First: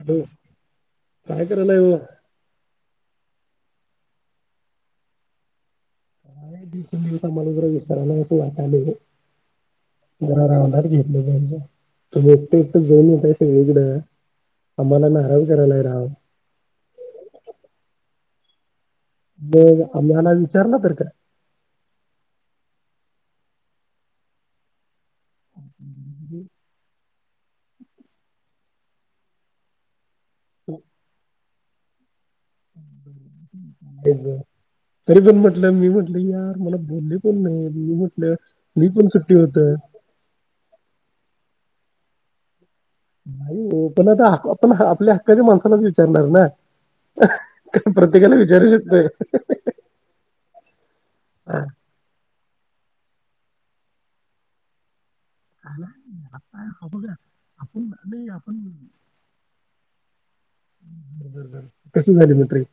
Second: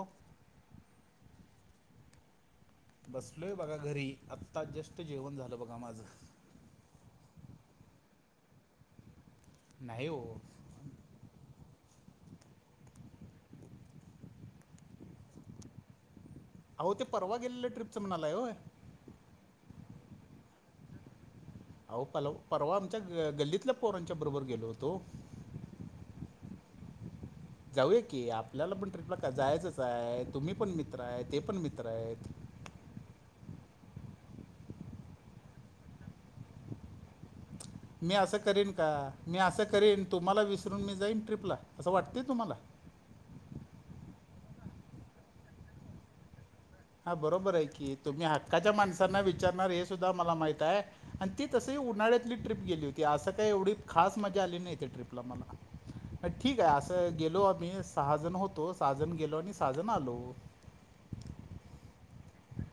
Hello, काय [unintelligible] बसलोय बघा घरी, आताच टेस्ट जेवण झालं बघा माझं. काही दिवसे दिवस मला विसरालय असं वाटालयं. नाही हो जरा [unintelligible] घेतलं पाहिजे तुम्ही एकटे, एकटे जाऊन येताय सगळीकडं आम्हाला नाराज करायला राव, आहो ते परवा गेलेल्या ट्रिपच म्हणालाय होय, म आम्हाला विचारल तर का, अहो पर परवा आमच्या गल्लीतल्या पोरांच्या बरोबर गेलो होतो. हम् जाऊय की, आपल्याला पण ट्रिपला का जायचंच हाय, तुम्ही पण मित्र आहे, ते पण मित्र मित्र आहेत. तरी पण म्हटलं मी म्हटलं यार मला बोलले पण नाहीत. मी असं करेन का? मी असं करीन तुम्हाला विसरून मी जाईन ट्रिपला, असं वाटतंय तुम्हाला नाही ओ पण आता आपण आपल्या हक्काच्या माणसालाच विचारणार ना, हा बरोबर आहे कारण की तुम्ही प्रत्येकाला विचारू हक्काच्या शकतोय माणसांना विचारणार हे सुद्धा मला माहित आहे. आणि ती हा, तस ही उन्हाळ्यातली ट्रिप गेली होती. असं काही एवढी खास मजा आली नाही. त्या ट्रिप ठीक आहे, हा अस बघा, गेलो आम्ही आपण सहा नाही जण आपण होतो सहाजण गेलो आणि आजुन आलो. बर, बर, बर कशी झाली म ट्रीप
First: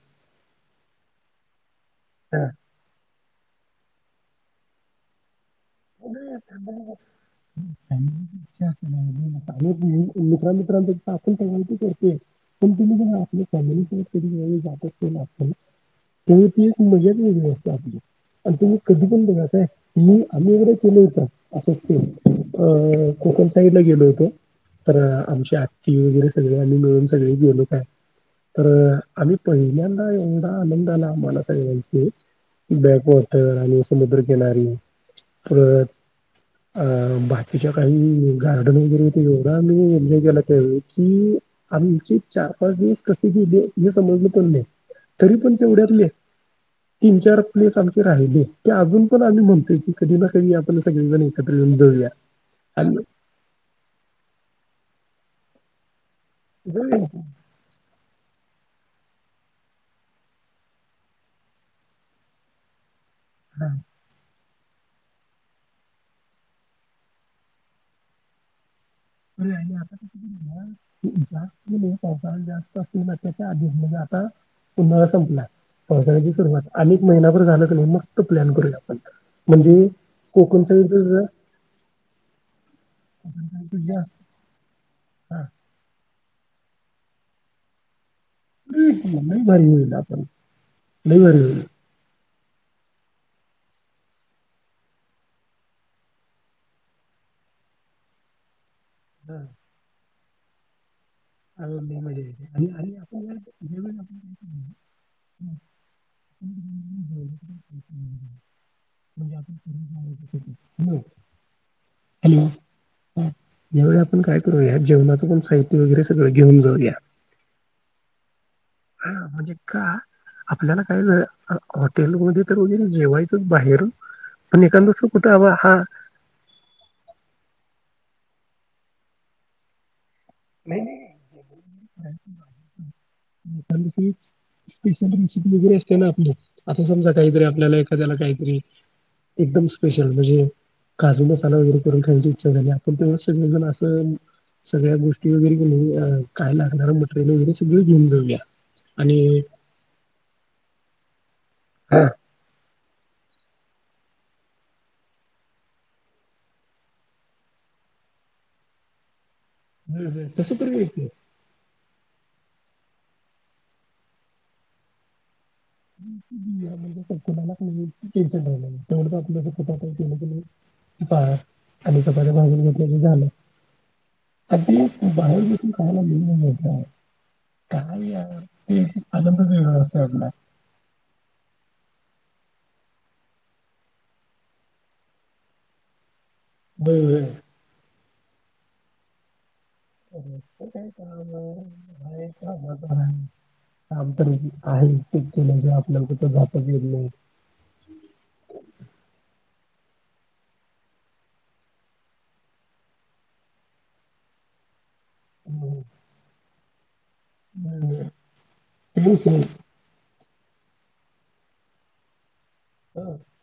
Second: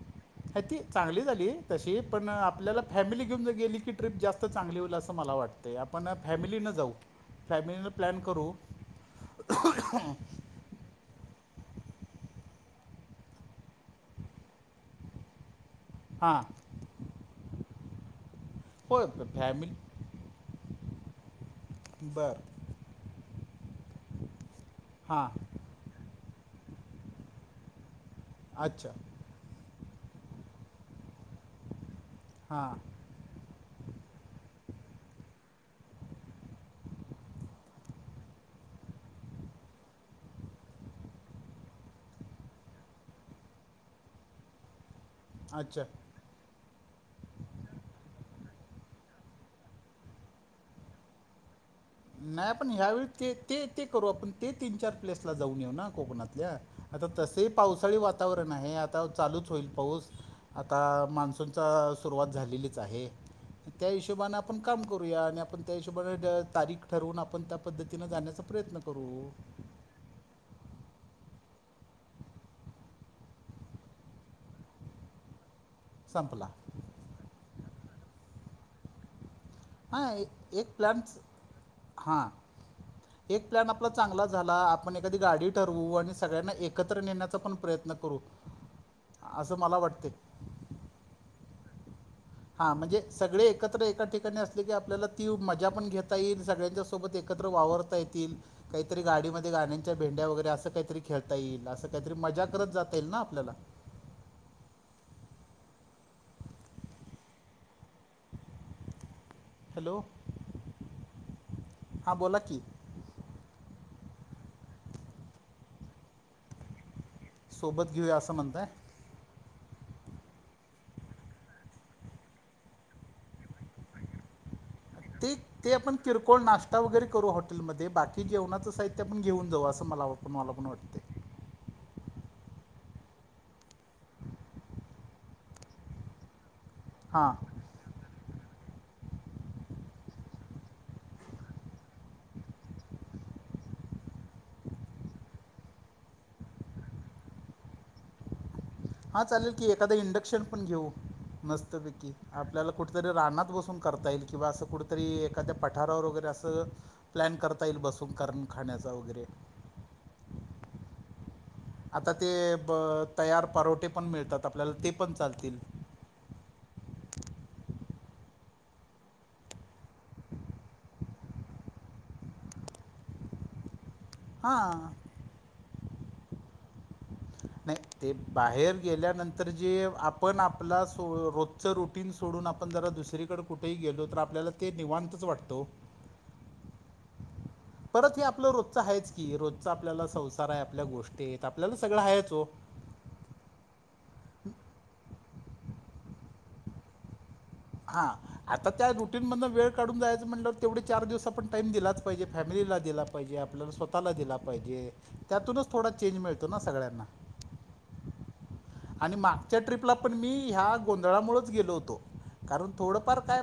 ती चांगली झाली तशी पण आपल्याला फॅमिली [unintelligible] गेली की ट्रीप जास्त चांगली होईल असं मला वाटतं. फॅमिलीनं प्लॅन करू च अस मित्रां मित्रां पाून [unintelligible] [unintelligible] [unintelligible] कोण तु ज आपली फॅम जात. [unintelligible] हां त्या ती एक मजाद व ववस्था आपली आणि तुम्ही होय कधी पण बघायचय. फॅमिली मी [unintelligible] [unintelligible] केल होता असंच ते बरं अ कोकण साईडला गेलो होतो तर हां आमची आत्ती वगैरे [unintelligible] आणि मिळून सगळे गेलो काय तर अच्छा आम्ही पहिल्यां अ ला ल ल ला मालासाग्यांची हां बॅकतर आणि समुद्रकिनारी अरे अ बाकीच्या काही गार्डन वगैरे ते एवढा आम्ही गेला. त्या कि आमचे चार पाच दिवस कसे गेले हे समजलं प नाही. तरी पण ते अच्छा उड्यातले तीन चार प्लेस आमचे राहिले ते अजून पण आम्ही म्हणतोय. कधी ना कधी आपण सगळीजण एकत्र येऊन जाऊया. नाय आपण ह्यावेळी ते ते ते करू आपण ते तीन चार प्लेसला जाऊन येउ ना कोकणत जाऊया आता की. तसेही पावसाळी वात वातावरण आहे आता चालूच होईल पाऊस आता मान्सूनचा सुरुवात झालेलीच आहे. त्या हिशोबान आप पण काम करूया आणि आपण त्या हिशोबाने तारीख ठरवून आपण त्या पद्धतीनं जाण्याचा प्रयत्न क बरे आहे आता कसं करूया एकदा पावसाळा जास्त असतोय तेच्या आधी म्हणजे आता उन्हाळा संपलाय. पावसाळ्याची संपला सुरुवात अनेक महिनाभर झालं कन मग तो प्लॅन करूया आपण म्हणजे हा कोकण एक प्लन साईडचं जरा च हा एक प्लॅन आप आपल चांगला झाला आप एखादी हां, गाडी ठरवू आणि स सगळ्यांना एकत्र नेण्याचा पण प्रयत्न करू लई असं भारी मला होईल वाटते आपण लई भारी होईल हा म्हणजे सगळे एकत्र एका ठिकाणी असले की आपल्याला ती मजा पण घेता येईल सगळ्यांच्या सोबत एकत्र वावरता येतील काहीतरी गाडीमध्ये गाण्यांच्या भेंड वैरे अस काहीत आ मज य आणि ना आपल्या आपल्याला [inaudible] हॅलो म्हणज हां बोला हॅलो की ण कायू जवणाचं पणह्य वगैरे सगळं घेऊन जाऊया सोबत घेऊया असं म्हणताय हा म्हणजे का आपल्याला काय हॉटेलमध्ये तर वगैरे जेवायचंच बाहेर पण एखाद दुसरं ते कुठं हवा ते हा आपण किरकोळ नाश्ता वगैरे करू हॉटेलमध्ये बाकी तेी जेणाचं साह्यण घेऊन जाऊं असं मला वाटतं नाही नाही स्पेशल प्रेसिपी वगैरे असते ना आपल्या असं समजा हां काहीतरी आपल्याला एखाद्याला काही एकदम स्पेशल म्हणजे काजू मसाला वगैरे करून खायची इच्छा झाली आपण तेव्हा सगळेजण असं सगळ्या गोष्टी वगैरे को काय लागणारं मटेरियल वगैरे सगळं घेऊन जाऊया आणि हा चालेल की एखादा इंडक्शन पण घेऊ हा मस्त ै आपल्याला कुठेतरी राह बसून करता येईल किंवा असं कुठेतरी एखाद्या पठारावर वगैरे असं प्लॅन करता येईल बसून कर खाण्याचा वगैरे ह ह तसं तरच आता ते ब तयार परवठे पण मिळतात आपल्याला ते पण चालतील म्हणजेणाला आपट खपाला बाजून घेतल्या झालं अदी हां बाहेर बस का ब नाही ते बाहेर गेल्यानंतर आनंदच जे वेगळा असतो आपण आपला सो रोजचं रुटीन सोडून आपण जरा दुसरीकडें कुठेही गेलो तर आपल्याला ते निवांतच वाटतो हो हो परत हे आपलं रोजचं आहेच की रोज रस्त काय काम आपल्याला सगळं आहे आहेच हो काम काम तर आहे केलं आपल्याला कठ जातच येत नाही हा आता त्या रुटीन मध वेळ काढून जायचं म्हटलं तेवढे चार दिवस आपण टाइम दिलाच पाहिजे फॅमिलीला दिला पाहिजे आपल्याला स्वतःला दिला पाहिजे त्यातूनच थोडा चेंज मिळतो ना सगळ्यांना नाही आणि असंच आहे मागच्या ट्र्रीपला पण प मी ह्या गोंधळामुळेच गेलो होतो कारण हं, हं. थोडंफार काय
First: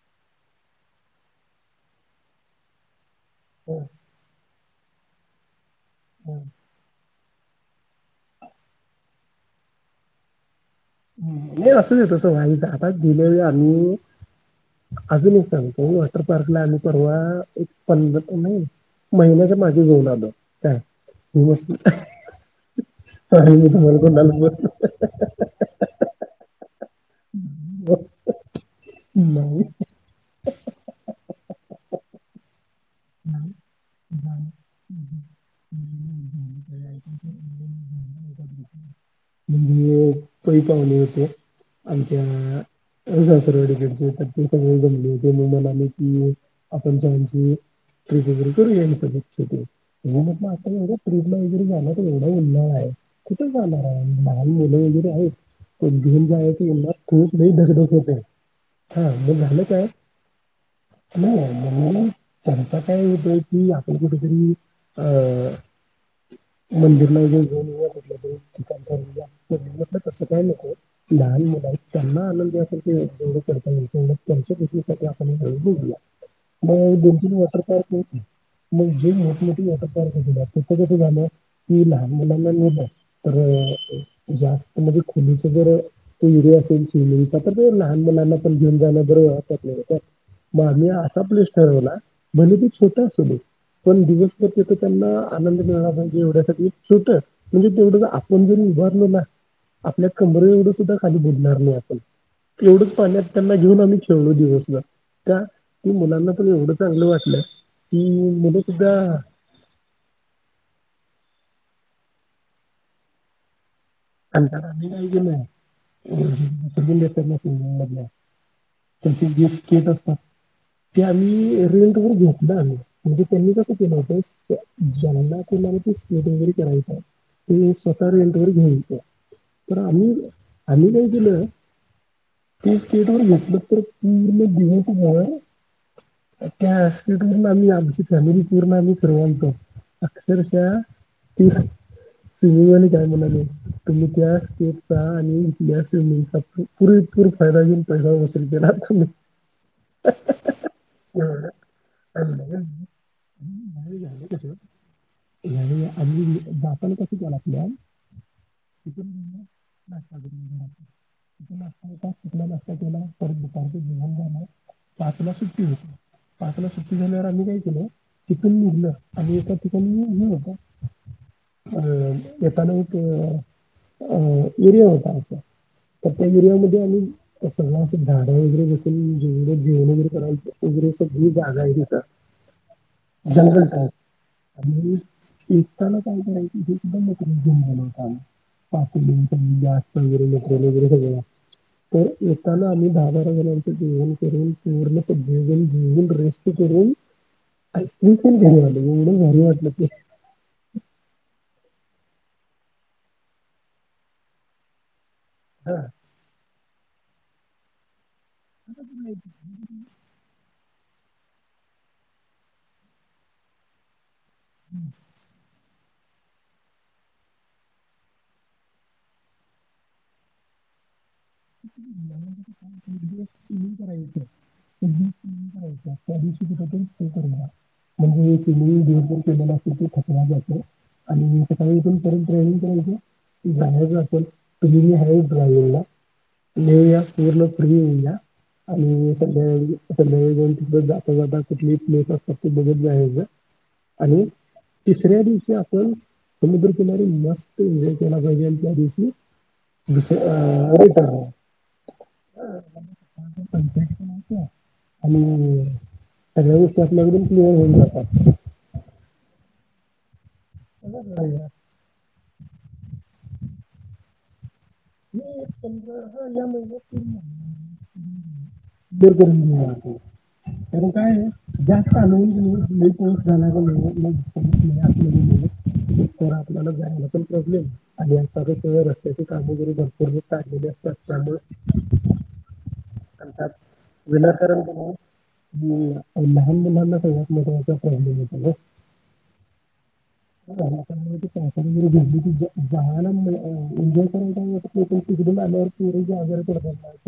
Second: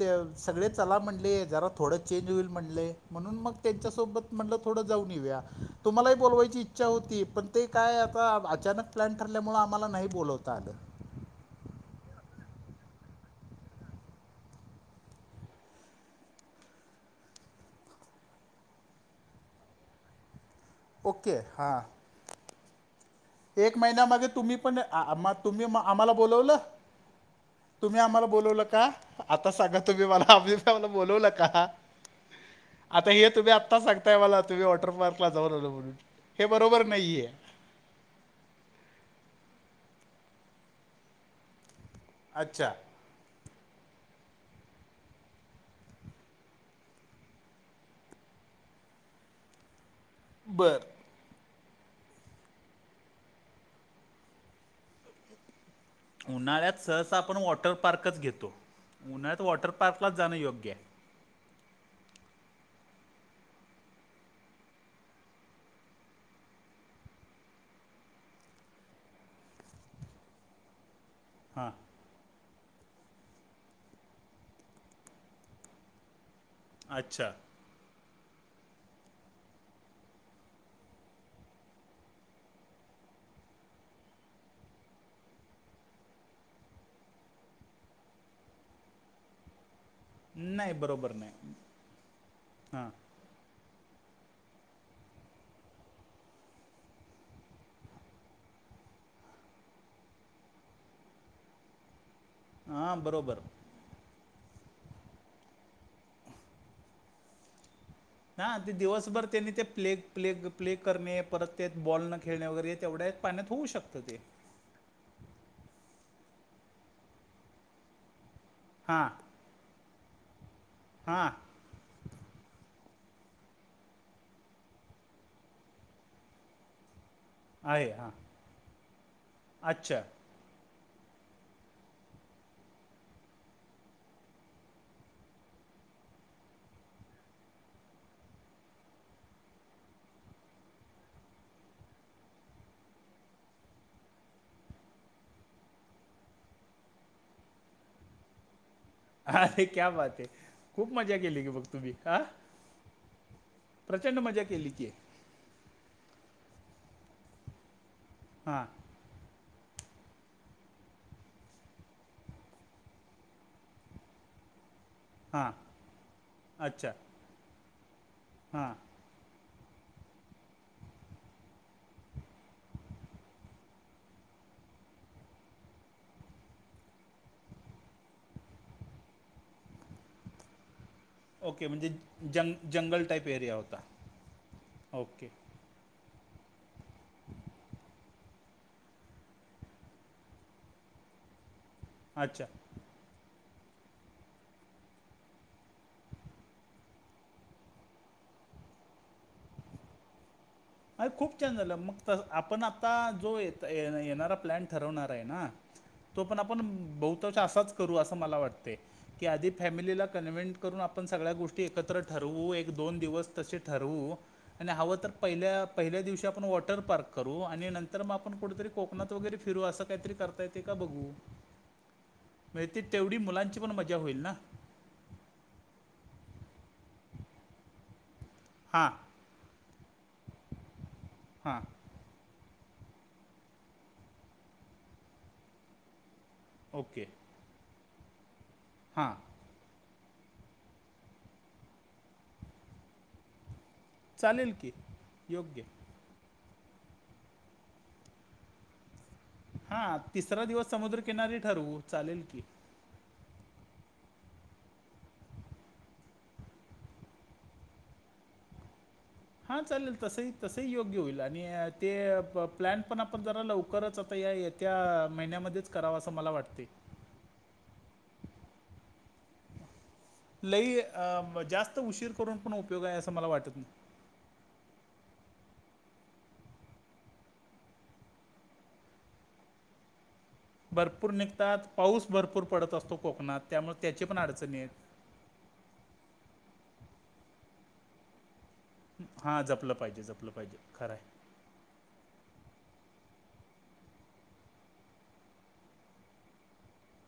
ते सगळे चला म्हणले जरा थोडं चेंज होईल म्हणले म्हणून मग त्यांच्यासोबत म्हटल पुढं जाऊन येऊया तुम्हालाही बोलवायची इच्छा होती पण ते काय आता अचानक प्लॅन ठरल्यामुळे मला नाही बोलवता अगं नाही असंच येत असई आताच गेल्या वळी आम्ही अजून एक सांगत वॉटर पार्कला आम्ही परवा एक पंध महिन्याच्या मागे घेऊन आलो [inaudible] का ओके हां त ह म एक तुम्हालक महिन्यामागे नल तुम्ही मण पण आ- आम्हा- [inaudible] तुम्ही आम्हाला बोलवलं तुम्ही आम्हाला बोलवलं का आता नाही सांगा तुम्ही मला आम्हाला बोलवलं आता हे तुम्ही आता सांगताय मला तुम्ही वॉटर पार्कला जाऊ आलो म्हणून हे बरोबर नाहीये ह काही पाहले होते आमच्या अच्छा सड तरग जमले होते मग मला कि आपण री करूलछो [inaudible] एवढ बर एवढं उन्हाळा आहे कुठे जाणार जर आहे पण घेऊन जायचं उन्हाळ्यात उन्हात सहसा खूप आपण लई वॉटर धगधग होते पार्कच घेतो हा मग उन्हाळ्यात वॉटर पार्कलाच जाणं योग्य आहे म्हणून त्यांचा काय होतय कि आपण कुठेतरी अ मंदिरलाऊ घेऊन येऊ ठी आहे धन्यवादटलं तसं काय नको ान हां मुलाई त्यांना आनंद त्यांच्या आप मग दोन अच्छा तीन वॉटर पार्क हो मग हे मोम त झालं की लहान मुलां तर जास्त म्हणजे खुलीच जर पर असेल चिचा तर लहान मुलांना पण घेऊन जाणं बरब वा नाही म मी बरोबर असा प्लेस नाही ठरवला म्हणे त हां छोटा असधो पण दिवसभर तथ त्यांना आनंद मिळणार म्हणजे एवढ्यासाठी सुट म्हणजे तेवढं आपण जर उभारलो ना आपल्या कमर एवढं सुद्धा खाली बुोलणार नाही आपण तेवढंच हां पाणी बरोबर त्यांना घेऊन आम्ही खेळलू दिस त्या मुलांना पण एवढं चांगलं वाटलंय ना ते दिवसभर त्यांनी ते प्ले प्ले प्ले करणे परत ते बॉल न खेळणे वगैरे तेवढ्याच पाण्यात होऊ शकं अ [inaudible] हां, त्यांची गिफ्ट केट ह [unintelligible] ते हां. आम्ही रिट वगर घेऊो ना आम्ही [unintelligible] म्हणजे त्यांनी कसं केलं होतं जनला स्ट वगैरे करायचं [unintelligible] ती आहे, हां. स्वतः एंटरवरी घेईल [inaudible] तर आम् अच्छा. [unintelligible] आम्ही काय केलं ते स्केट वर घेतलं तर पूर्ण गेऊ त त्या स्केट व आम्ही आमची फॅमिली पूर्ण आम्ही फिरव आणतो अक्षरशः त फ आणि काय म्हणाले [inaudible] तुम्ही त्या स््टेपचा आणि या समंगचा पुरेपूर फायदा घऊन पैसा वसूल केला तुम्ही अरे! क्या बात आहे. खूप मजा केली एवढं. की, बघ तुम्ही. अ, आणि लगेच बाहेर प्रचंड झालं मजा कसं केली की. दातल कशी गला असल्या [unintelligible] हा? त लाते परत जव [unintelligible] पाचला हां. सुट्टी होती. पाचला अच्छा. सुट्टी झाल्यावर, आम्ही काय केलं? तिथून हां. निघलं आणि [inaudible] ाणी हे होता अ येताना एक [inaudible] अ एरिया होता असा तर त्या एरियामध्ये आम्ही सगळा असं झाडा वगैरे बसून जेवढं जेवण वगैरेराच वगैरे [unintelligible] ी ओके म्हणजे जागायरीच जंग जंगल टाइप एरिया जंगल होता. आणि ओके. एक काय कराय सुद्धन गल होता आ [unintelligible] पा जास्त वगैरेल वगैरे सग [inaudible] अच्छा. येताना आम्ही दहा बारार्यंत [unintelligible] जवनून पूर्णव जव रून जडट अरे! खूप छान झालं. मग आपण आता जो, येणारा प्लॅन ठरवणार. हां तो पण, आपण- बहुत, असाच करू असं. मला वाटते की, आधि फॅमिलीला कन्वेंट- करून, आपण सगळ्या गोष्टी, एकत्र ठरवू. एक, दोन दिवस तसे ठरवू. आणि हवं तर, पहिल्या- पहिल्या दिवशी आपण वॉटर पार्क करू, आणि नंतर मग, आपण कुठेतरी कोकणात वगैरे फिरू, असं काहीतरी करता येते का बघू. [inaudible] बद्दल ती तेवढी म्हणजे मुलांची पण मजा होईल ना [unintelligible] त हां दोरदूर पला [unintelligible] क कला जच [unintelligible] आणि हां काही इथून करर्यंत रा [unintelligible] जाच असेल तुम आहे रा [inaudible] नव या ओके पूर्ण पुडवी [inaudible] ह [unintelligible] आणि हां सध्या. आता नवीन तिथ जाता जाता कुठली प्लेस असतात त बघत जायचं आणि चालेल की तिसऱ्या दिवशी योग्य आपण तुम तमारी मस्त वे त्या दिवसशी हा तिसरा दिवस समुद्र किनारी ठरवू चालेल की. [inaudible] आणि सगळ्या गोष्टी आपल्याकडून होऊन जातात. हा चालेल तसही. तसही योग्य होईल आणि ते प्लॅन पण आप. आपण जरा लवकरच आता या [inaudible] द [inaudible] येत. लई कारण काय अ, म- जास्त उशीर आूनऊस करून पण उपयोग आहे असं बीनऊन मला वाटत झाणार नाही. आपल्याला जायला पण प्रॉब्लेम आणि आता का रस्त्याची कामगरी. भरपूर निघतात पाऊस भरपूर पडत असतो कोकणात त्यामुळे त्याची [inaudible] पण अडचणी विनाकारण. आहेत [inaudible] [inaudible] [inaudible] हां जपलं पाहिजे जपलं पाहिजे खरं आहे तिकडून आल्या वर पोरी आजारी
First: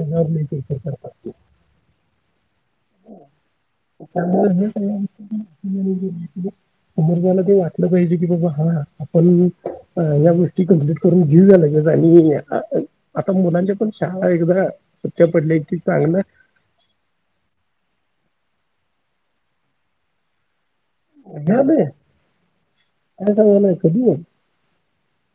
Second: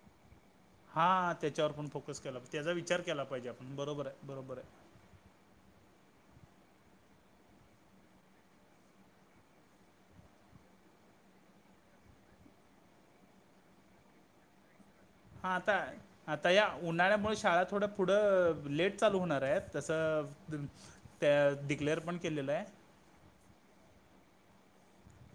तेन [inaudible] हा त्याच्यावर पण फोकस केला त्याचा विचार केला पाहिजे बरोबर आहे. त्यामुळे बरोबर आहे. अमजला ते वाटलं पाहिजे की बाबा हा आपण या्या गोष्टी कंप्लीट करून घेऊया लगेच आणि येऊया. आता मुलांच्या पण शाळा एकदा. सुट्ट्या हा पडल्या की आता चांगलं आता या उन्हाळ्यामुळे शाळा थोडं पुढं. लेट चालू होणारायत तसं. त्या या डिक्लेअर पण केलेलं आहे म्हणला कधी.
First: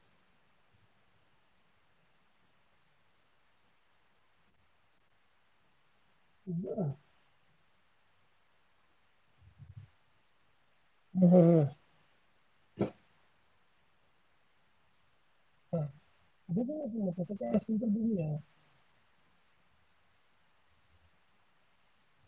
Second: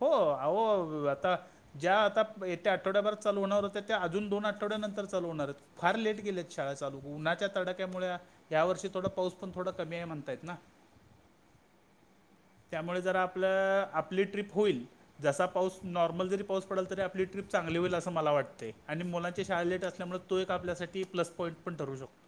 हो. अहो आता ज्या आता येत्या आठवड्याभरात चालू होणार होत्या त्या अजून दोन आठवड्यानंतर चालू होणार आहित. फार लेट गेलेत शाळा चालू उन्हाच्या तड्या. त्यामुळं या वर्षी थोडं पाऊस पण थोडं कमी आहे म्हणतात ना [unintelligible] त्यामुळ जर आप आपल आपली ट्रीप होईल. जसा पाऊस हा. नॉर्मल जरी पाऊस पडल बघूया तरी की मग आपली तसं ट्रीप काय चांगली असेल तर होईल असं बघूया मला वाटतय आणि मुला शाळा लेट असल्यामुळे तो एक आपल्यासाठी प्लस पॉईंट पण ठरू शकतो.